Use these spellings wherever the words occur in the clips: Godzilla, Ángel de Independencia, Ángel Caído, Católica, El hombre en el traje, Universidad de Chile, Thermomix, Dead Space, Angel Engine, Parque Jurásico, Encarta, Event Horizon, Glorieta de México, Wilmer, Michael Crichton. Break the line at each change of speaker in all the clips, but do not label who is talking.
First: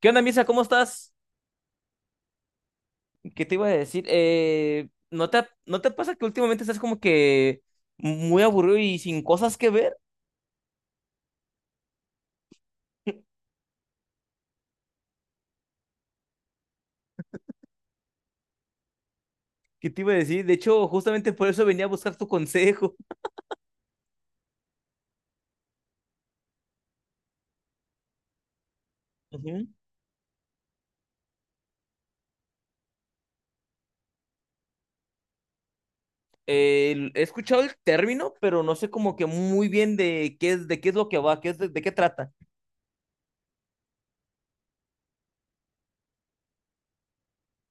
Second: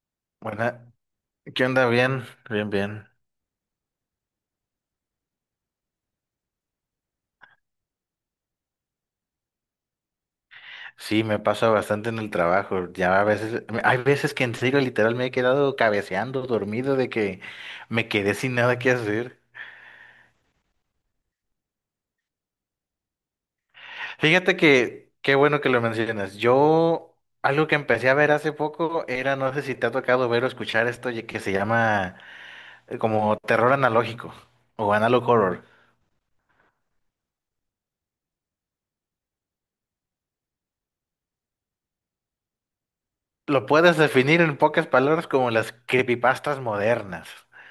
¿Qué onda, Misa? ¿Cómo
Buena,
estás?
¿qué onda? Bien, bien, bien.
¿Qué te iba a decir? ¿No te, no te pasa que últimamente estás como que muy aburrido y sin cosas que ver?
Sí, me pasa bastante en el trabajo. Ya a veces, hay veces que en serio literal me he quedado cabeceando, dormido, de que me quedé sin nada que hacer.
¿Qué te iba a decir? De hecho, justamente por eso venía a buscar tu consejo.
Fíjate que, qué bueno que lo mencionas. Yo, algo que empecé a ver hace poco era, no sé
Ujú.
si te ha tocado ver o escuchar esto que se llama como terror analógico o analog horror.
He escuchado el término, pero no sé como que muy bien de qué es lo que va, qué es, de qué trata.
Lo puedes definir en pocas palabras como las creepypastas modernas.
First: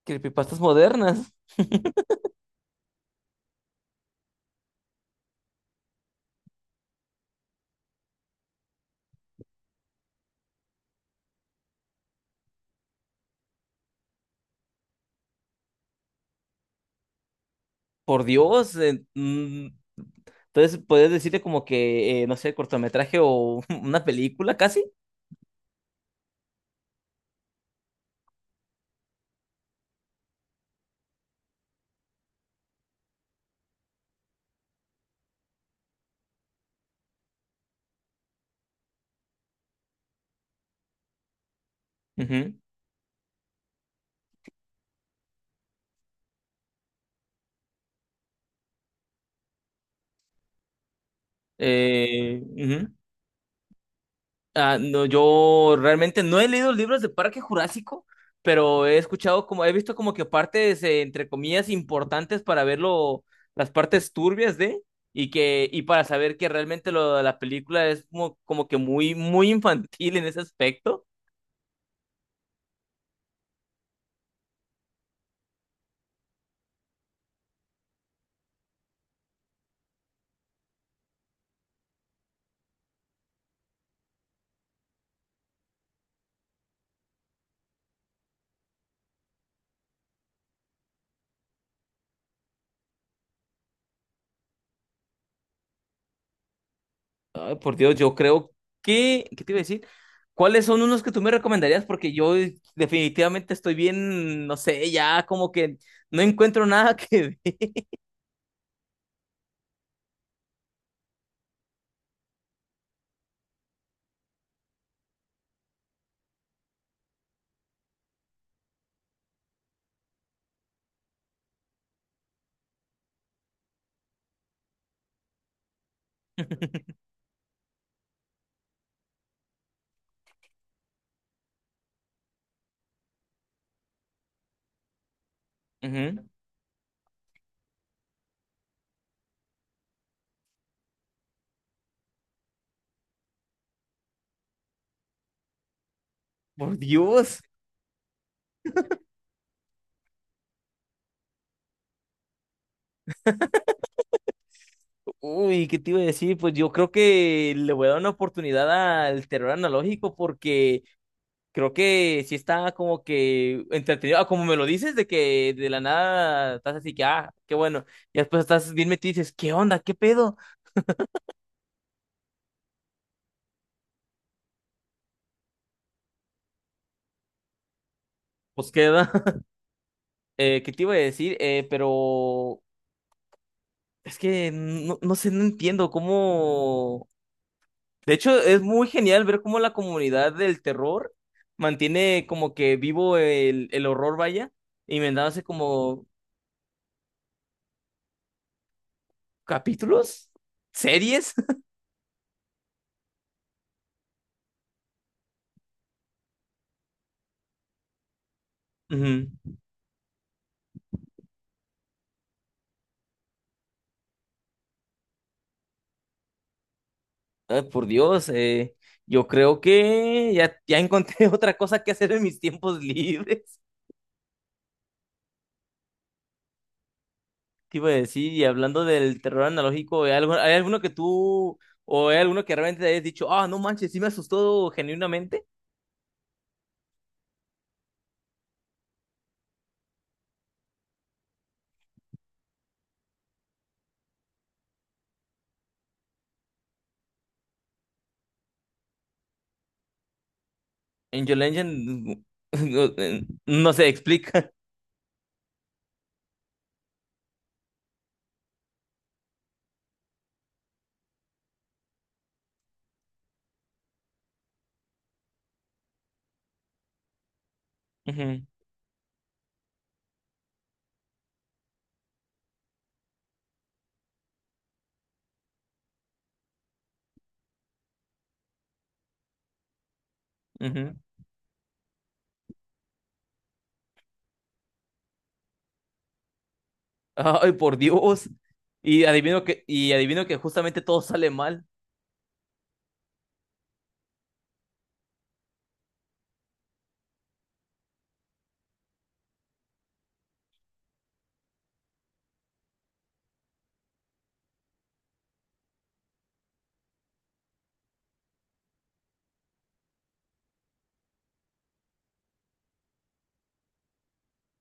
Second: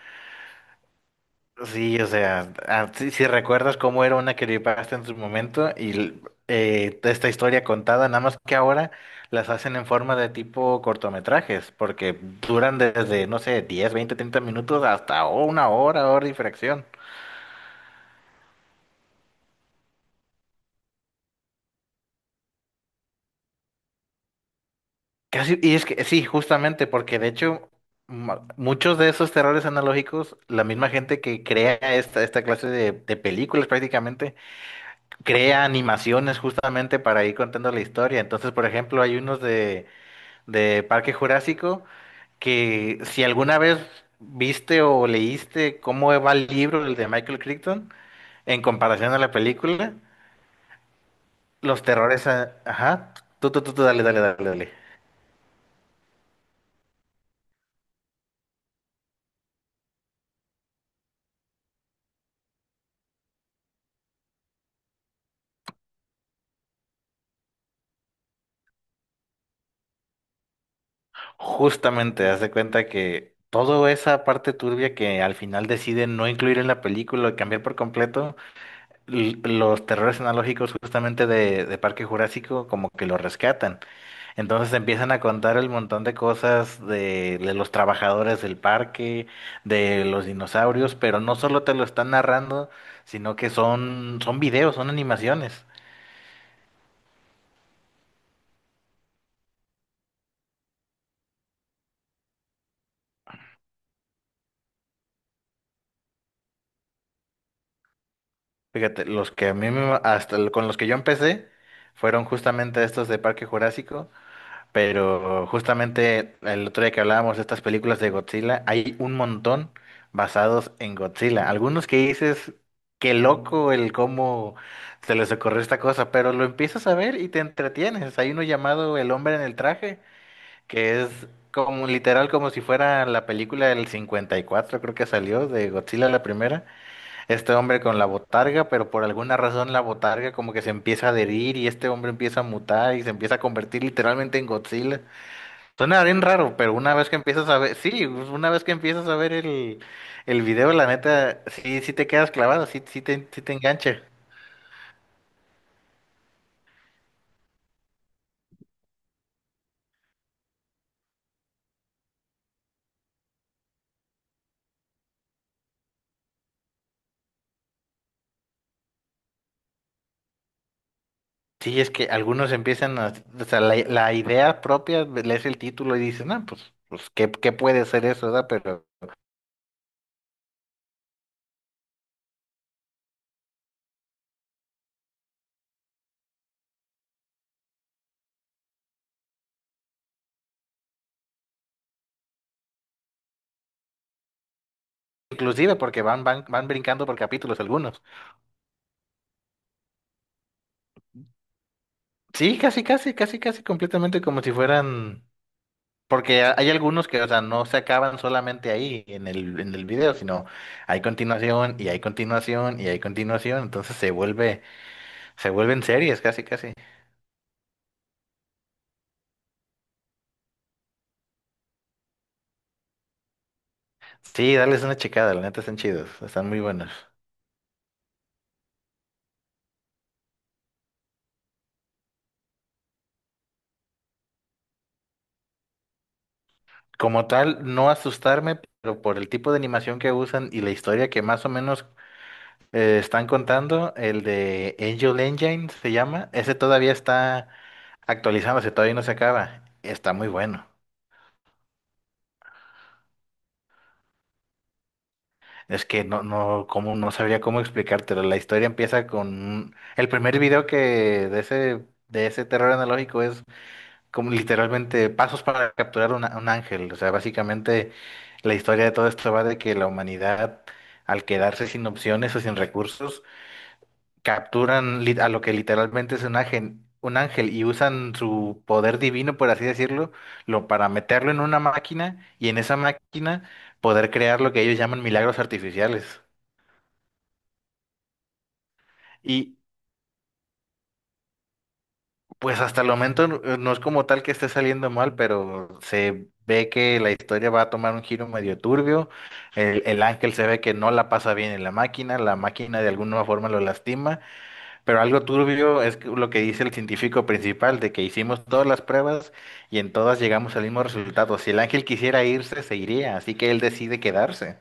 Creepypastas modernas,
Sí, o sea, si, recuerdas cómo era una creepypasta en su momento esta historia contada, nada más que ahora las hacen en forma de tipo cortometrajes, porque duran desde, no sé, 10, 20, 30 minutos hasta una hora, hora y fracción.
por Dios. Entonces, puedes decirte como que, no sé, cortometraje o una película casi.
Casi, y es que sí, justamente, porque de hecho muchos de esos terrores analógicos, la misma gente que crea esta clase de películas prácticamente, crea animaciones justamente para ir contando la historia. Entonces, por ejemplo, hay unos de Parque Jurásico,
Ujú.
que si alguna vez viste o leíste cómo va el libro, el de Michael Crichton, en comparación a la película, los terrores,
Ujú.
ajá, tú, dale, dale, dale, dale.
Ah, no, yo realmente no he leído libros de Parque Jurásico, pero he escuchado como, he visto como que partes, entre comillas, importantes para verlo, las partes turbias de, y que, y para saber que realmente lo de la película es como, como que muy, muy infantil en ese aspecto.
Justamente, haz de cuenta que toda esa parte turbia que al final deciden no incluir en la película o cambiar por completo, los terrores analógicos justamente de Parque Jurásico como que lo rescatan. Entonces empiezan a contar el montón de cosas de los trabajadores del parque, de los dinosaurios, pero no solo te lo están narrando, sino que son videos, son animaciones.
Ay, por Dios, yo creo que, ¿qué te iba a decir? ¿Cuáles son unos que tú me recomendarías? Porque yo definitivamente estoy bien, no sé, ya como que no encuentro nada que ver.
Fíjate, los que a hasta con los que yo empecé fueron justamente estos de Parque Jurásico. Pero justamente el otro día que hablábamos de estas películas de Godzilla, hay un montón basados en Godzilla. Algunos que dices, qué loco el cómo se les ocurrió esta cosa, pero lo empiezas a ver y te entretienes. Hay uno llamado El hombre en el traje, que es como literal como si fuera la película del 54, creo que salió, de Godzilla la
Ujú.
primera. Este hombre con la botarga, pero por alguna razón la botarga como que se empieza a adherir y este hombre empieza a mutar y se empieza a convertir literalmente en Godzilla. Suena bien raro, pero
Por
una vez que
Dios.
empiezas a ver, sí, pues, una vez que empiezas a ver el video, la neta, sí, sí te quedas clavado, sí, sí te engancha.
Uy, ¿qué te iba a decir? Pues yo creo que le voy a dar una oportunidad al terror analógico porque creo que sí está como que entretenido. Ah, como me lo dices, de que de la nada estás así que, ah, qué bueno, y después estás bien metido y dices, ¿qué onda? ¿Qué pedo?
Sí, es que algunos empiezan a, o sea, la idea propia, lees el título y dices, no, pues, pues, ¿qué, qué puede ser eso, verdad?
Pues
Pero,
queda. ¿Qué te iba a decir? Pero es que no, no sé, no entiendo cómo... De hecho, es muy genial ver cómo la comunidad del terror mantiene como que vivo el horror, vaya inventándose
inclusive porque
como
van, van, van brincando por capítulos algunos.
capítulos, series.
Sí, casi, casi, casi, casi completamente como si fueran. Porque hay algunos que, o sea, no se acaban solamente ahí
Ujú.
en el video, sino hay continuación y hay continuación y hay continuación, entonces se vuelven series casi casi.
Ay, por Dios, yo creo que ya, ya encontré otra cosa que hacer en mis tiempos libres.
Sí, dales una checada, la neta están chidos, están muy buenos.
¿Qué iba a decir? Y hablando del terror analógico, ¿hay algo- hay alguno que tú o hay alguno que realmente te hayas dicho, ah, no manches, sí me asustó genuinamente?
Como tal, no asustarme, pero por el tipo de animación que usan y la historia que más o menos están contando, el de Angel Engine se llama, ese todavía está actualizándose, todavía no se acaba, está muy bueno.
Angel Engine, no, no se explica.
Es que no, no, cómo, no sabría cómo explicártelo. La historia empieza con el primer video que de ese terror analógico es como literalmente pasos para capturar un ángel. O sea, básicamente
Ujú,
la historia de todo esto va de que la humanidad, al quedarse sin opciones o sin recursos, capturan a lo que literalmente es un ángel y usan su poder divino, por así decirlo, lo, para
ujú.
meterlo en una máquina y en esa máquina poder crear lo que ellos llaman milagros artificiales.
Ay, por Dios.
Y
Y adivino que justamente todo sale mal.
pues hasta el momento no es como tal que esté saliendo mal, pero se ve que la historia va a tomar un giro medio turbio. El ángel se ve que no la pasa bien en la máquina de alguna forma lo lastima, pero algo turbio es lo que dice el científico principal, de que hicimos todas las pruebas y en todas llegamos al mismo resultado. Si el ángel quisiera irse, se iría, así que él decide quedarse.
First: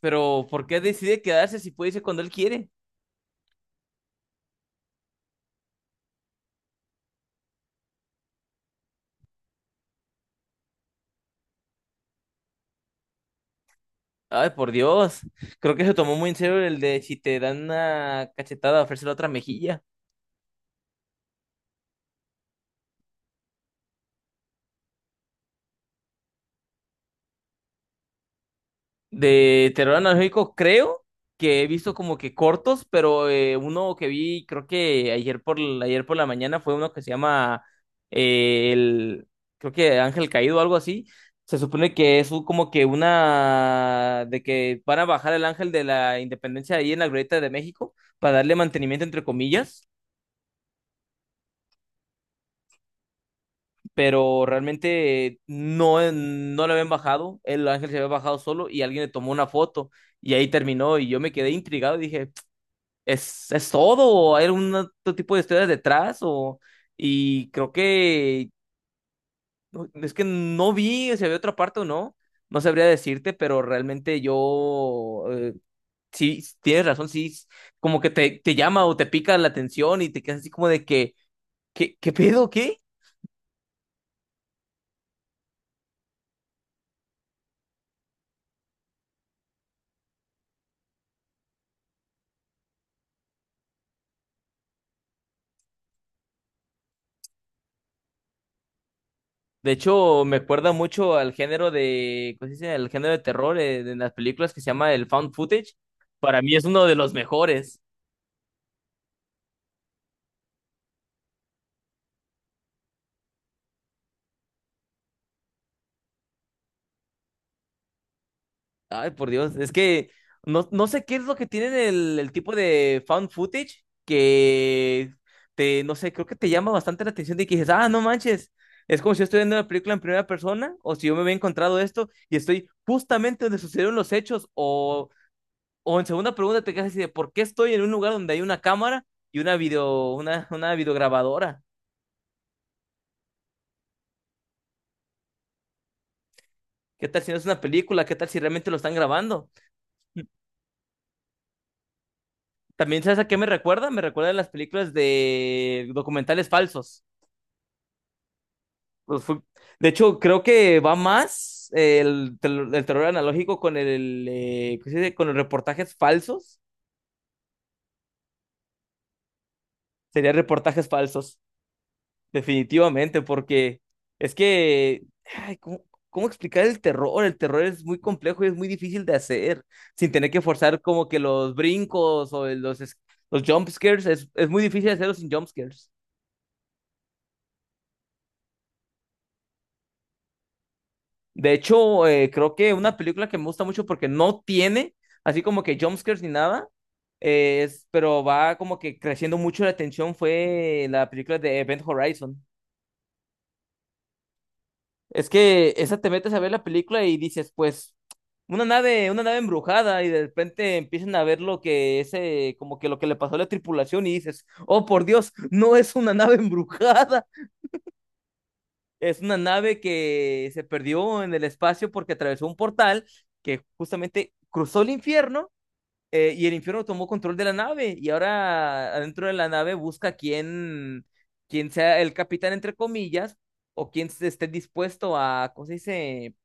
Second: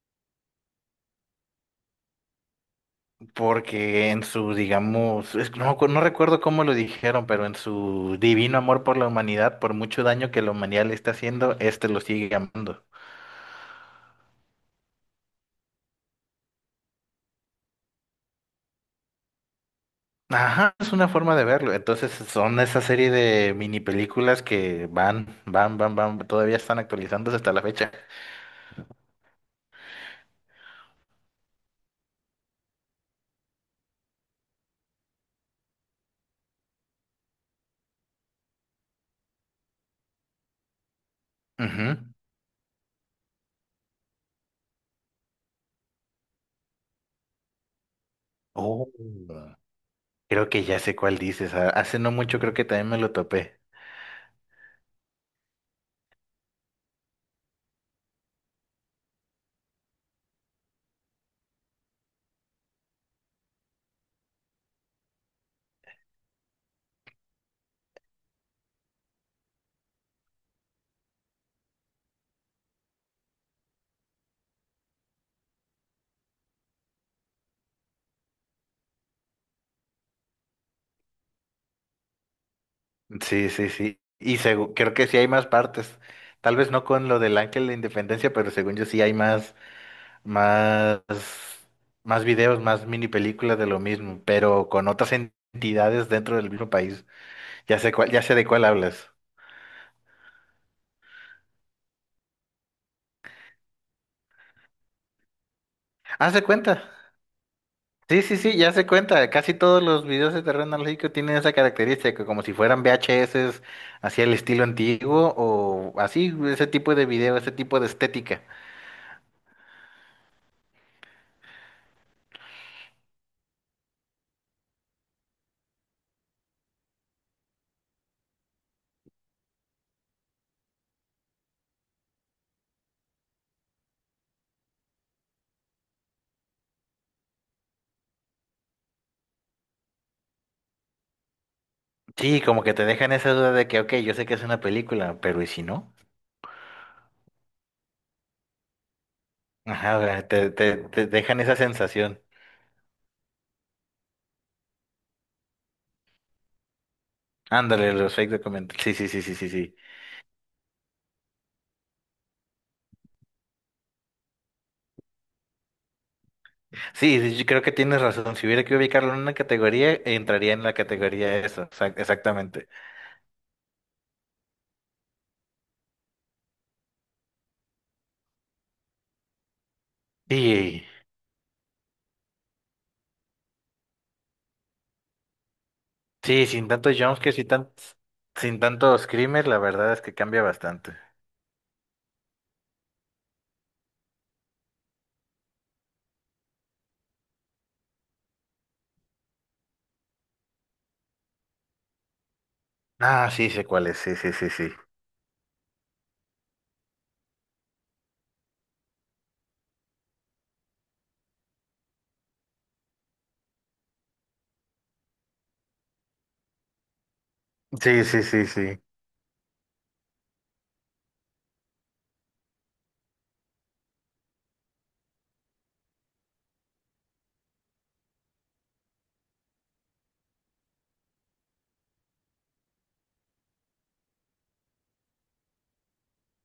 Pero, ¿por qué decide quedarse si puede irse cuando él quiere?
Porque en su, digamos, que no, no recuerdo cómo lo dijeron, pero en su divino amor por la humanidad, por mucho daño que la humanidad le está haciendo, este lo sigue amando.
Ay, por Dios. Creo que se tomó muy en serio el de si te dan una cachetada, ofrecer otra mejilla.
Ajá, es una forma de verlo. Entonces son esa serie de mini películas que van, van, van, van, todavía están actualizándose hasta la fecha.
De terror analógico, creo que he visto como que cortos, pero uno que vi, creo que ayer por la mañana fue uno que se llama eh, el, creo que Ángel Caído o algo así. Se supone
Ujú.
que es como que una, de que van a bajar el ángel de la independencia ahí en la Glorieta de México para darle
Oh.
mantenimiento entre comillas.
Creo que ya sé cuál dices. Ah, hace no mucho creo que también me lo topé.
Pero realmente no, no le habían bajado, el ángel se había bajado solo y alguien le tomó una foto y ahí terminó y yo me quedé intrigado y dije, es todo? ¿O ¿hay algún otro tipo de historias detrás? O, y creo que es que no vi si había otra parte o no, no sabría decirte, pero realmente yo... Sí, tienes razón, sí, como que te llama o te pica la atención y te quedas así como de que, ¿qué, qué pedo? ¿Qué?
Sí, sí, sí. Y creo que sí hay más partes. Tal vez no con lo del Ángel de Independencia, pero según yo sí hay más. Más, más videos, más mini películas de lo mismo, pero con otras entidades dentro del mismo país. Ya sé cuál, ya sé de cuál hablas.
De hecho, me acuerda mucho al género de, ¿cómo se dice? El género de terror las películas que se llama el found footage.
Ah,
Para
se
mí es uno
cuenta.
de los mejores.
Sí, sí, sí, ya se cuenta. Casi todos los videos de terreno analógico tienen esa característica, como si fueran VHS, así el estilo antiguo o así, ese tipo de video, ese tipo de estética.
Ay, por Dios, es que no, no sé qué es lo que tiene el tipo de found footage que te, no sé, creo que te llama bastante la atención de que dices, ah, no manches, es como si yo estoy viendo una película en primera persona o si yo me había encontrado esto y estoy justamente donde sucedieron los hechos. O en segunda pregunta te quedas así de ¿por qué estoy en un lugar donde hay una cámara y una video, una videograbadora?
Sí, como que te dejan esa duda de que, ok, yo sé que es una película, pero ¿y si no?
¿Qué tal si no es una película? ¿Qué tal si realmente lo están grabando?
Ajá, o sea, te dejan esa sensación.
También, ¿sabes a qué me recuerda? Me recuerda a las películas de documentales falsos.
Ándale, los fake documentales. Sí, sí,
Pues
sí, sí,
fue-
sí, sí.
De hecho, creo que va más el terror analógico con el, ¿cómo se dice? Con los reportajes falsos.
Sí, sí, yo creo que tienes razón. Si hubiera que ubicarlo en una categoría,
Serían
entraría en la
reportajes falsos.
categoría esa, exactamente.
Definitivamente, porque es que, ay, ¿cómo, cómo explicar el terror? El terror es muy complejo y es muy difícil de hacer, sin tener que forzar
Y
como que los brincos o los jump scares, es muy difícil hacerlos sin jump scares.
sí, sin tantos jumpscares y tan, sin tantos screamers, la verdad es que cambia bastante.
De hecho, creo que una película que me gusta mucho porque no tiene así como que jump scares ni nada, pero va como que creciendo mucho la tensión fue la película de Event Horizon.
Ah, sí, sé cuál es, sí, sí, sí, sí.
Es que esa te metes a ver la película y dices, pues, una nave embrujada, y de repente empiezan a ver lo que ese, como que lo que le pasó a la tripulación, y dices, oh por Dios, no es una nave embrujada,
Sí, sí, sí, sí.
es una nave que se perdió en el espacio porque atravesó un portal que justamente cruzó el infierno, y el infierno tomó control de la nave, y ahora adentro de la nave busca quién, quién sea el capitán, entre comillas, o quién se esté dispuesto a, ¿cómo se dice?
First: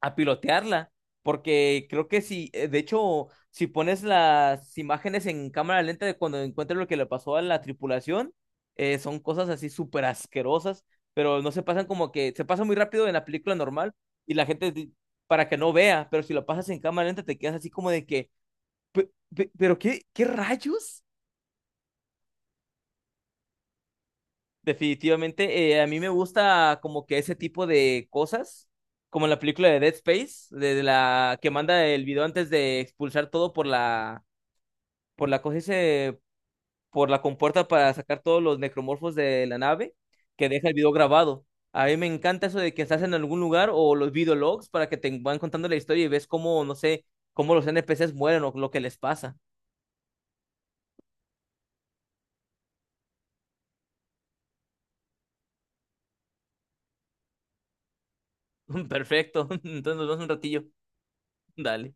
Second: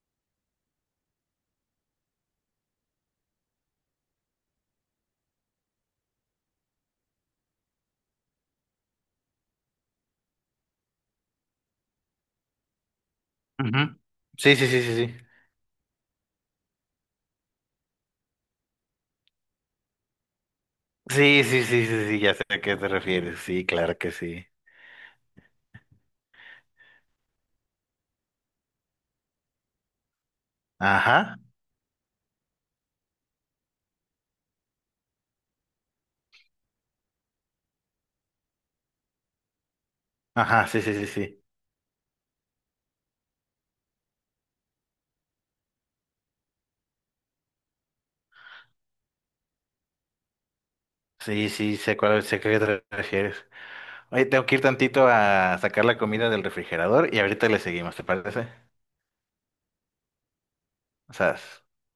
A pilotearla, porque creo que si, de hecho, si pones las imágenes en cámara lenta de cuando encuentras lo que le pasó a la tripulación, son cosas así súper asquerosas, pero no se pasan como que, se pasa muy rápido en la película normal
Ujú.
y la
Sí, sí,
gente
sí, sí, sí.
para que no vea, pero si lo pasas en cámara lenta te quedas así como de que, pero qué, qué rayos?
Sí, sí, sí, sí, sí, ya sé a qué te refieres. Sí, claro que sí.
Definitivamente, a mí me gusta como que ese tipo de cosas, como la película de Dead Space, de
Ajá,
la que manda el video antes de expulsar todo por la, por la cosa ese- por la compuerta para sacar todos los necromorfos de la nave, que
ajá,
deja el
sí,
video
sí, sí, sí.
grabado. A mí me encanta eso de que estás en algún lugar o los videologs para que te van contando la historia y ves cómo, no sé, cómo los NPCs mueren o lo que les pasa.
Sí, sí, sé cuál, sé a qué te refieres. Oye, tengo que ir tantito a sacar la comida del refrigerador y ahorita le seguimos, ¿te parece?
Perfecto. Entonces nos vemos un ratillo.
O sea,
Dale.